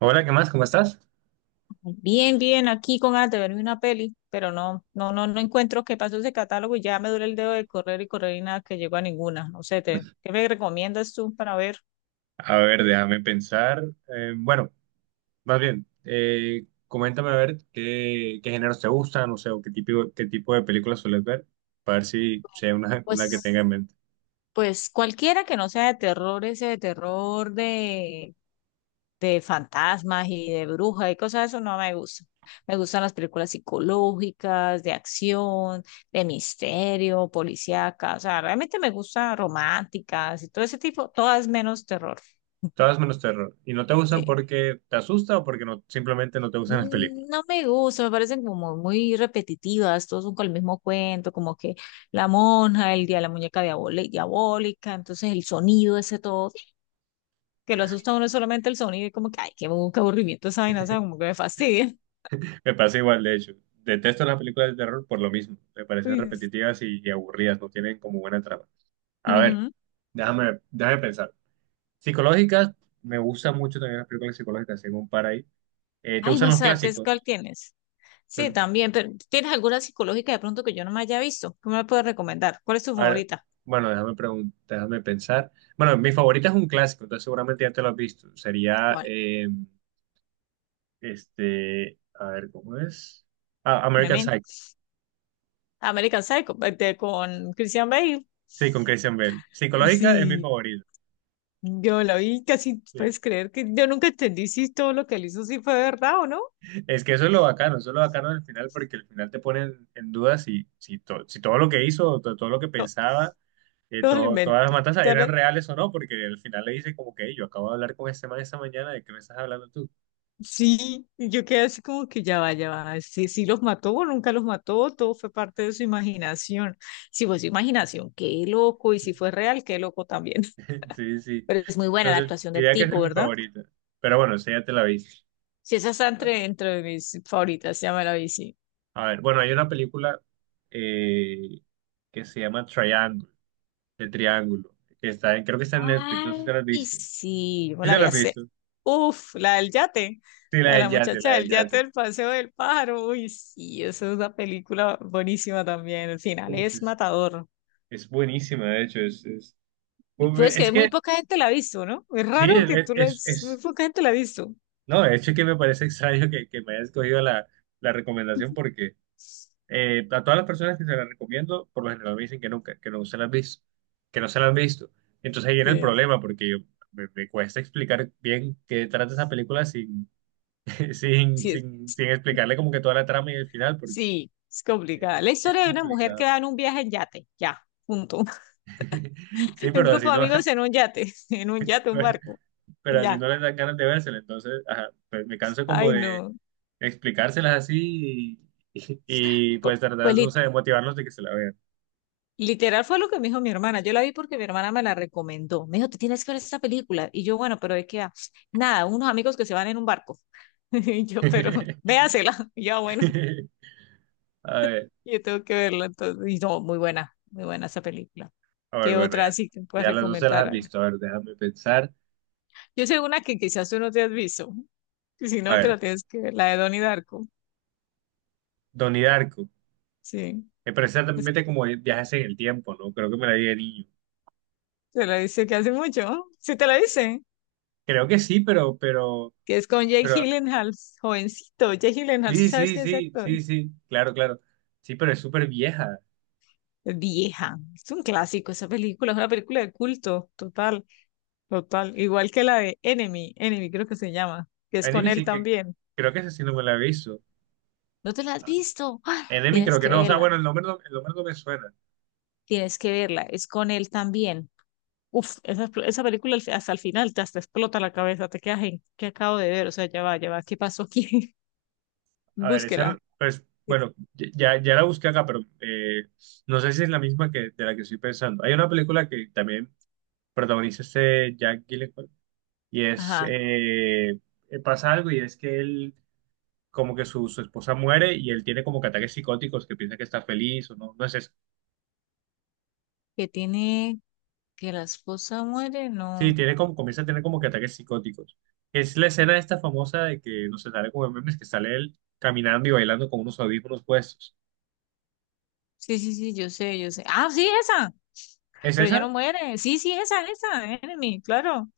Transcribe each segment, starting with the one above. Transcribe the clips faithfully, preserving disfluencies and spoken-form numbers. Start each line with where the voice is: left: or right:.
right: Hola, ¿qué más? ¿Cómo estás?
left: Bien, bien, aquí con ganas de verme una peli, pero no, no, no, no encuentro qué pasó ese catálogo y ya me duele el dedo de correr y correr y nada que llego a ninguna. No sé, te, ¿qué me recomiendas tú para ver?
right: A ver, déjame pensar. Eh, bueno, más bien, eh, coméntame a ver qué, qué géneros te gustan, no sé, o qué tipo, qué tipo de películas sueles ver, para ver si, si hay una, una que
left: Pues,
right: tenga en mente.
left: pues cualquiera que no sea de terror, ese de terror de, de fantasmas y de brujas y cosas de eso no me gusta. Me gustan las películas psicológicas, de acción, de misterio, policíacas, o sea, realmente me gustan románticas y todo ese tipo, todas menos terror.
right: Todas menos terror. Y no te gustan
left: Sí.
right: porque te asusta o porque no, simplemente no te gustan las
left: Mm,
right: películas.
left: No me gusta, me parecen como muy repetitivas, todos son con el mismo cuento, como que la monja, el día de la muñeca diabole- diabólica, entonces el sonido ese todo, que lo asusta a uno solamente el sonido y como que, ay, qué, abu- qué aburrimiento esa vaina, o sea, como que me fastidia.
right: Me pasa igual, de hecho. Detesto las películas de terror por lo mismo. Me parecen
left: Uy.
right: repetitivas y, y aburridas, no tienen como buena trama. A ver,
left: Ujú.
right: déjame, déjame pensar. Psicológicas, me gustan mucho también las películas psicológicas, tengo un par ahí. Eh, ¿te
left: Ay,
right: gustan los
left: vas a ver, ¿qué es cuál
right: clásicos?
left: tienes? Sí,
right: Pues,
left: también, pero ¿tienes alguna psicológica de pronto que yo no me haya visto? ¿Qué me puedes recomendar? ¿Cuál es tu
right: a ver,
left: favorita?
right: bueno, déjame preguntar, déjame pensar. Bueno, mi favorita es un clásico, entonces seguramente ya te lo has visto. Sería,
left: ¿Cuál?
right: eh, este, a ver, ¿cómo es? Ah, American
left: Memento.
right: Psycho.
left: American Psycho, este, con Christian Bale.
right: Sí, con Christian Bale. Psicológica es mi
left: Sí.
right: favorita.
left: Yo la vi casi,
right: Sí.
left: puedes creer que yo nunca entendí si todo lo que él hizo sí fue verdad o no.
right: Es que eso es lo bacano, eso es lo bacano del final, porque al final te ponen en duda si, si, to- si todo lo que hizo, to- todo lo que
left: No,
right: pensaba, eh,
left: todo lo
right: todo-
left: invento.
right: todas las matanzas
left: todo
right: eran
left: lo-
right: reales o no, porque al final le dice como que "Ey, yo acabo de hablar con este man esta mañana, ¿de qué me estás hablando tú?
left: Sí, y yo quedé así como que ya va, ya va. Sí, sí los mató o nunca los mató, todo fue parte de su imaginación. Si fue su imaginación, qué loco, y si fue real, qué loco también.
right: Sí, sí.
left: Pero es muy buena la
right: Entonces,
left: actuación del
right: diría que esa
left: tipo,
right: es mi
left: ¿verdad?
right: favorita. Pero bueno, esa ya te la viste.
left: Sí, esa está entre, entre mis favoritas, ya me la vi, sí.
right: A ver, bueno, hay una película eh, que se llama Triángulo, de Triángulo, que está en, creo que está en Netflix, no sé si te
left: Ay,
right: la has
left: y
right: visto.
left: sí, yo
right: ¿Sí
left: la
right: te
left: vi
right: la has
left: hace.
right: visto?
left: Uf, la del yate,
right: Sí, la
left: la de
right: del
left: la
right: yate, la
left: muchacha
right: del
left: del yate
right: yate.
left: del Paseo del Pájaro. Uy, sí, esa es una película buenísima también. El final
right: Uf,
left: es
right: es,
left: matador.
right: es buenísima, de hecho, es, es,
left: Y
right: uf,
left: puedes
right: es
left: que muy
right: que,
left: poca gente la ha visto, ¿no? Es
right: sí,
left: raro
right: es,
left: que tú la...
right: es,
left: Muy
right: es-
left: poca gente la ha visto.
right: no, de hecho es que me parece extraño que, que me hayas cogido la, la recomendación porque Eh, a todas las personas que se las recomiendo, por lo general me dicen que nunca, que no se las han visto, que no se las han visto. Entonces ahí viene el
left: Sí,
right: problema, porque yo- me, me cuesta explicar bien qué trata esa película sin, sin,
left: sí, es,
right: sin, sin explicarle como que toda la trama y el final, porque
left: sí, es complicada. La
right: es
left: historia de una mujer que
right: complicado.
left: va en un viaje en yate, ya, punto.
right: Sí,
left: Un
right: pero
left: grupo
right: así
left: de
right: no,
left: amigos en un yate, en un yate, un barco,
right: pero así
left: ya.
right: no les dan ganas de vérsela, entonces ajá, pues me canso como
left: Ay,
right: de
left: no.
right: explicárselas así y, y,
left: Pues,
right: pues
left: pues
right: tratar, no sé, de motivarlos de que se la vean.
left: literal fue lo que me dijo mi hermana. Yo la vi porque mi hermana me la recomendó. Me dijo, te tienes que ver esta película. Y yo, bueno, pero ¿de qué va? Nada, unos amigos que se van en un barco. Y yo, pero véasela. Y yo, "Ah, bueno,
right: A ver.
left: yo tengo que verla entonces. Y no, muy buena, muy buena esa película.
right: A ver,
left: ¿Qué
right: bueno,
left: otra
right: ya,
left: así que puedes
right: ya las dos se las
left: recomendar?
right: has
left: ¿Ana?
right: visto. A ver, déjame pensar.
left: Yo sé una que quizás tú no te has visto. Y si
right: A
left: no, te
right: ver,
left: la tienes que ver, la de Donnie Darko.
right: Donnie Darko.
left: Sí,
right: Me parece
left: Es-
right: mete como viajes en el tiempo, ¿no? Creo que me la vi de niño.
left: te la dice que hace mucho. ¿No? Sí, te la dice.
right: Creo que sí, pero, pero,
left: Que es con Jake
right: pero,
left: Gyllenhaal, jovencito. Jake Gyllenhaal, ¿sí
right: sí,
left: sabes
right: sí,
left: quién es ese
right: sí,
left: actor?
right: sí, sí, claro, claro. Sí, pero es súper vieja.
left: Vieja. Es un clásico esa película, es una película de culto, total, total. Igual que la de Enemy, Enemy creo que se llama, que es con
right: Enemy
left: él
right: sí que,
left: también.
right: creo que esa sí no me la he visto.
left: ¿No te la has visto? ¡Ah!
right: Enemy
left: Tienes
right: creo que
left: que
right: no, o sea,
left: verla,
right: bueno, el nombre no, el nombre no me suena.
left: tienes que verla, es con él también. Uf, esa, esa película al fi- hasta el final te hasta explota la cabeza, te quedas en, ¿qué acabo de ver? O sea, ya va, ya va, ¿qué pasó aquí?
right: A ver,
left: Búsquela.
right: esa, pues, bueno, ya, ya la busqué acá, pero eh, no sé si es la misma que de la que estoy pensando. Hay una película que también protagoniza este Jack Gyllenhaal y es,
left: Ajá,
right: eh, eh, pasa algo y es que él, como que su, su esposa muere y él tiene como que ataques psicóticos, que piensa que está feliz o no, no es eso.
left: que tiene, que la esposa muere,
right: Sí,
left: no.
right: tiene como, comienza a tener como que ataques psicóticos. Es la escena esta famosa de que, no sé, sale como en memes, que sale él caminando y bailando con unos audífonos puestos.
left: Sí, sí, sí, yo sé, yo sé. Ah, sí, esa.
right: ¿Es
left: Pero ella no
right: esa?
left: muere. Sí, sí, esa, esa, Enemy, claro.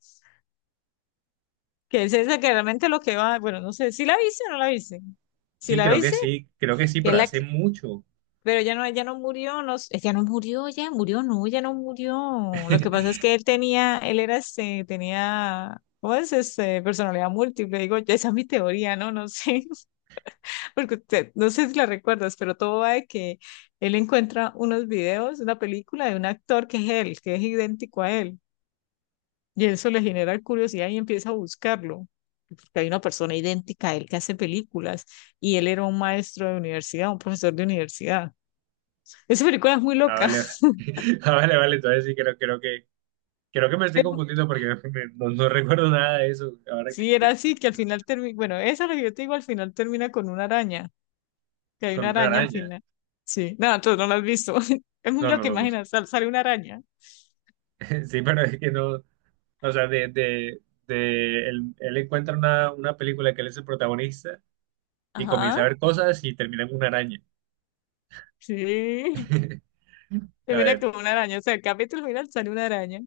left: Que es esa que realmente lo que va. Bueno, no sé, ¿si la viste o no la viste? Si
right: Sí,
left: la
right: creo que
left: viste,
right: sí, creo que sí,
left: que es
right: pero
left: la
right: hace
left: que.
right: mucho.
left: Pero ella no, ella no murió, no, s- ella no murió, ella murió, no, ella no murió. Lo que pasa es que él tenía, él era este, tenía, ¿cómo es? Este, personalidad múltiple. Digo, ya esa es mi teoría, ¿no? No sé, porque usted- no sé si la recuerdas, pero todo va de que él encuentra unos videos, una película de un actor que es él, que es idéntico a él. Y eso le genera curiosidad y empieza a buscarlo, porque hay una persona idéntica a él que hace películas y él era un maestro de universidad, un profesor de universidad. Esa película es muy
right: Ah,
left: loca.
right: vale, vale. Ah, vale, vale, entonces sí, creo, creo que, creo que me estoy
left: Pero
right: confundiendo porque me- no, no recuerdo nada de eso ahora que,
left: sí, era
right: que- que-
left: así, que al final termina, bueno, esa es lo que yo te digo, al final termina con una araña, que hay
right: con
left: una
right: una
left: araña al
right: araña.
left: final. Sí, no, tú no la has visto. Es muy
right: No,
left: loca
right: no, no, no.
left: que sal- sale una araña.
right: Sí, pero es que no. O sea, de, de, de él, él encuentra una, una película que él es el protagonista y
left: Ajá.
right: comienza a ver cosas y termina en una araña.
left: Sí,
right: A
left: termina
right: ver,
left: con una araña, o sea, el capítulo final sale una araña.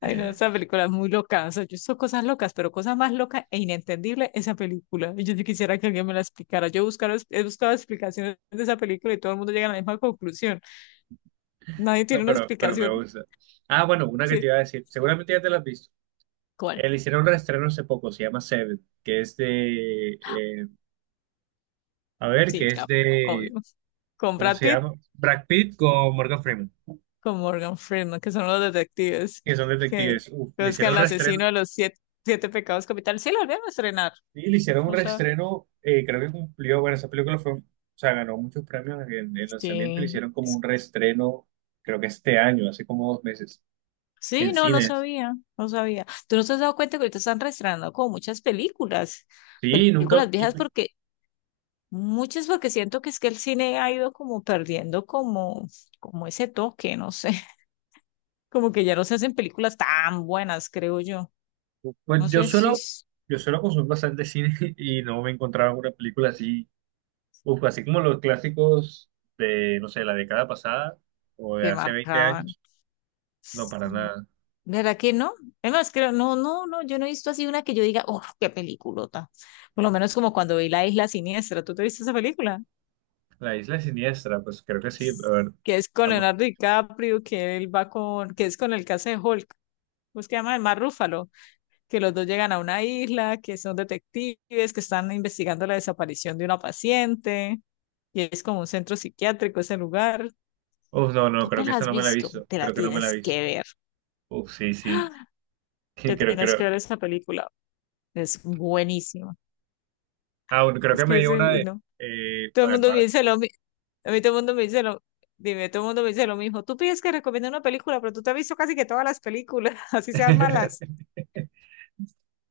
left: Ay, no, esa película es muy loca. O sea, yo hizo cosas locas, pero cosa más loca e inentendible esa película. Y yo sí quisiera que alguien me la explicara. Yo buscar, he buscado explicaciones de esa película y todo el mundo llega a la misma conclusión. Nadie
right: no,
left: tiene una
right: pero, pero me
left: explicación.
right: gusta. Ah, bueno, una que te
left: Sí.
right: iba a decir. Seguramente ya te la has visto.
left: ¿Cuál?
right: Él hicieron un reestreno hace poco, se llama Seven, que es de. eh, a ver,
left: Sí,
right: que es
left: claro,
right: de.
left: obvio. Con
right: ¿Cómo
left: Brad
right: se
left: Pitt,
right: llama? Brad Pitt con Morgan Freeman,
left: con Morgan Freeman, que son los detectives
right: que son
left: que
right: detectives. Uf, le
left: buscan
right: hicieron
left: al
right: un reestreno.
left: asesino de los siete, siete pecados capitales. Sí, la volvieron a estrenar.
right: Sí, le hicieron un
left: O sea,
right: reestreno, eh, creo que cumplió, bueno, esa película fue, o sea, ganó muchos premios en el lanzamiento y le
left: sí.
right: hicieron como un reestreno, creo que este año, hace como dos meses,
left: Sí,
right: en
left: no, no
right: cines.
left: sabía, no sabía. ¿Tú no te has dado cuenta que ahorita están reestrenando como muchas películas,
right: Sí, nunca,
left: películas
right: y,
left: viejas porque muchas porque siento que es que el cine ha ido como perdiendo como como ese toque, no sé, como que ya no se hacen películas tan buenas, creo yo.
right: pues
left: No
right: yo
left: sé si
right: suelo,
left: es
right: yo suelo consumir bastante cine y no me encontraba una película así, uf, así como los clásicos de, no sé, la década pasada o de
left: que
right: hace veinte
left: marcaban.
right: años, no, para
left: Sí,
right: nada.
left: ¿verdad que no? Es más, creo, no, no, no, yo no he visto así una que yo diga, oh, qué peliculota. Por lo menos como cuando vi La Isla Siniestra, ¿tú te viste esa película?
right: La Isla Siniestra, pues creo que sí, a ver,
left: Que es con
right: estamos,
left: Leonardo DiCaprio, que él va con, que es con el que hace de Hulk, ¿cómo es que se llama? El Mar Rúfalo, que los dos llegan a una isla, que son detectives, que están investigando la desaparición de una paciente, y es como un centro psiquiátrico ese lugar.
right: uf, no, no,
left: ¿No te
right: creo que
left: la
right: esa
left: has
right: no me la he
left: visto?
right: visto,
left: Te la
right: creo que no me la he
left: tienes que
right: visto.
left: ver.
right: Uf, sí, sí.
left: ¡Ah!
right: Sí,
left: Te
right: Creo,
left: tienes que
right: creo.
left: ver esa película. Es buenísima.
right: Ah, bueno, creo
left: Es
right: que
left: que
right: me
left: yo
right: dio una
left: soy- y
right: de.
left: no.
right: eh,
left: Todo
right: a
left: el
right: ver,
left: mundo me
right: vale.
left: dice lo mismo. A mí todo el mundo me dice lo Dime, todo el mundo me dice lo mismo. Tú pides que recomiende una película, pero tú te has visto casi que todas las películas, así sean malas.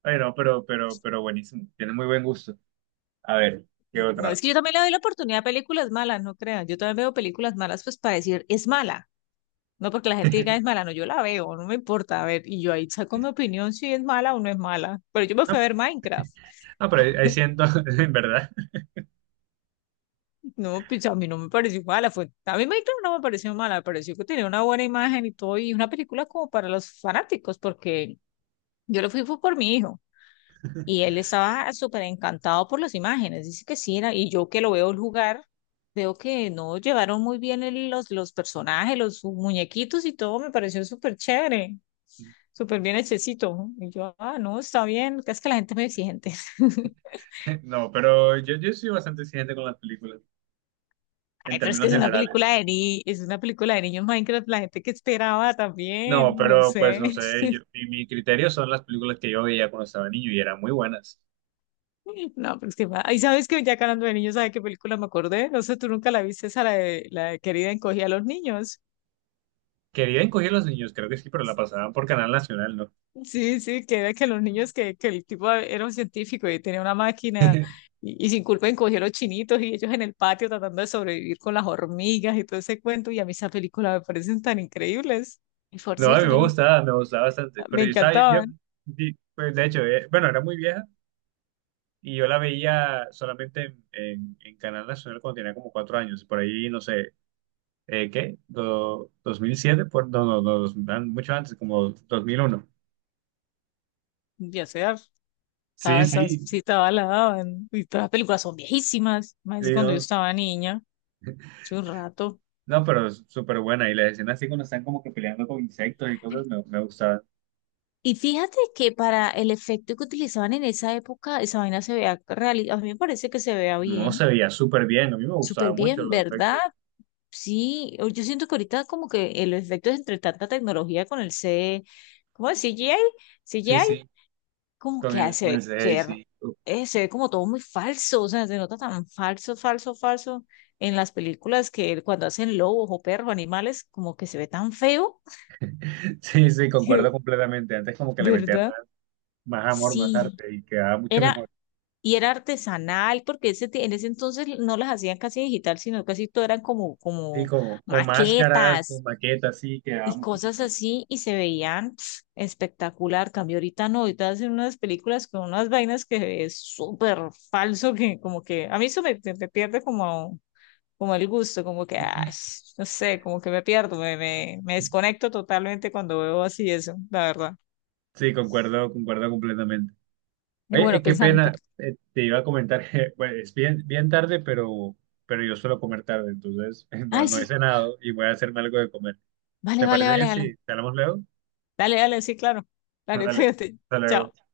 right: Ay, no pero, pero, pero buenísimo. Tiene muy buen gusto. A ver, ¿qué
left: No,
right: otra?
left: es que yo también le doy la oportunidad a películas malas, no crean. Yo también veo películas malas, pues para decir es mala. No porque la gente diga es mala, no, yo la veo, no me importa. A ver, y yo ahí saco mi opinión si es mala o no es mala. Pero yo me fui
right: Ah,
left: a ver Minecraft.
right: ah, pero ahí ahí siento, en verdad.
left: No, pues a mí no me pareció mala. Fue, a mí Minecraft no me pareció mala, me pareció que tenía una buena imagen y todo. Y una película como para los fanáticos, porque yo lo fui fue por mi hijo. Y él estaba súper encantado por las imágenes, dice que sí, era, y yo que lo veo jugar, veo que no llevaron muy bien el- los, los personajes, los muñequitos y todo, me pareció súper chévere, súper bien hechecito. Y yo, ah, no, está bien, es que la gente es muy exigente.
right: No, pero yo, yo soy bastante exigente con las películas, en
left: Ay, pero es que
right: términos
left: es una
right: generales.
left: película de ni, es una película de niños Minecraft, la gente que esperaba
right: No,
left: también, no
right: pero pues
left: sé.
right: no sé, yo, mi, mi criterio son las películas que yo veía cuando estaba niño y eran muy buenas.
left: No, pero es que, ahí sabes que ya que hablando de niños, ¿sabes qué película me acordé? No sé, tú nunca la viste, esa la de, la de Querida encogía a los niños.
right: Que bien cogían los niños, creo que sí, pero la pasaban por Canal Nacional, ¿no?
left: Sí, sí, que era que los niños, que, que el tipo era un científico y tenía una máquina y, y sin culpa encogió los chinitos y ellos en el patio tratando de sobrevivir con las hormigas y todo ese cuento. Y a mí esas películas me parecen tan increíbles. Y por
right: No, a mí
left: cierto,
right: me
left: yo no,
right: gustaba, me gustaba bastante.
left: me
right: Pero yo estaba bien, yo,
left: encantaban.
right: di- pues de hecho, eh, bueno, era muy vieja y yo la veía solamente en, en, en Canal Nacional cuando tenía como cuatro años. Por ahí, no sé, eh, ¿qué? Do- ¿dos mil siete? Por, no, no, no, dos- an- mucho antes, como dos mil uno.
left: Ya sea,
right: Sí,
left: estaba esas,
right: sí,
left: sí, estaba la daban. Y todas las películas son viejísimas,
right: sí,
left: más cuando yo
right: no,
left: estaba niña, hace un rato.
right: no, pero es súper buena. Y las escenas así cuando están como que peleando con insectos y cosas, me, me gustaba.
left: Y fíjate que para el efecto que utilizaban en esa época, esa vaina se vea real, a mí me parece que se vea
right: No se
left: bien.
right: veía súper bien, a mí me gustaba
left: Súper
right: mucho
left: bien,
right: los
left: ¿verdad?
right: efectos.
left: Sí, o- yo siento que ahorita como que el efecto es entre tanta tecnología con el C, ¿cómo es? C G I,
right: Sí,
left: C G I,
right: sí,
left: como
right: con
left: que
right: el, con el
left: hace
right: C G I,
left: ser,
right: sí.
left: eh, se ve como todo muy falso, o sea, se nota tan falso, falso, falso en las películas que cuando hacen lobos o perros, animales, como que se ve tan feo,
right: Sí, sí,
left: que-
right: concuerdo completamente. Antes como que le metía
left: ¿verdad?
right: más, más amor, más
left: Sí,
right: arte y quedaba mucho
left: era,
right: mejor.
left: y era artesanal, porque ese, ti- en ese entonces no las hacían casi digital, sino casi todo eran como,
right: Sí,
left: como
right: como con máscaras, con
left: maquetas
right: maquetas, sí, quedaba
left: y
right: mucho
left: cosas
right: mejor.
left: así y se veían pf, espectacular. Cambio ahorita no, ahorita hacen unas películas con unas vainas que es súper falso, que como que a mí eso me, me me pierde como, como el gusto, como que, ah, sh- no sé, como que me pierdo, me, me, me desconecto totalmente cuando veo así eso, la verdad.
right: Sí, concuerdo, concuerdo completamente.
left: Y
right: Oye,
left: bueno,
right: eh, qué
left: pensando,
right: pena,
left: pero-
right: eh, te iba a comentar que bueno, es bien, bien tarde, pero, pero yo suelo comer tarde, entonces no,
left: ay,
right: no he
left: sí,
right: cenado y voy a hacerme algo de comer.
left: vale,
right: ¿Te
left: vale,
right: parece
left: vale,
right: bien
left: vale,
right: si te hablamos luego?
left: dale, dale, sí, claro, dale,
right: Dale,
left: cuídate,
right: hasta
left: chao.
right: luego.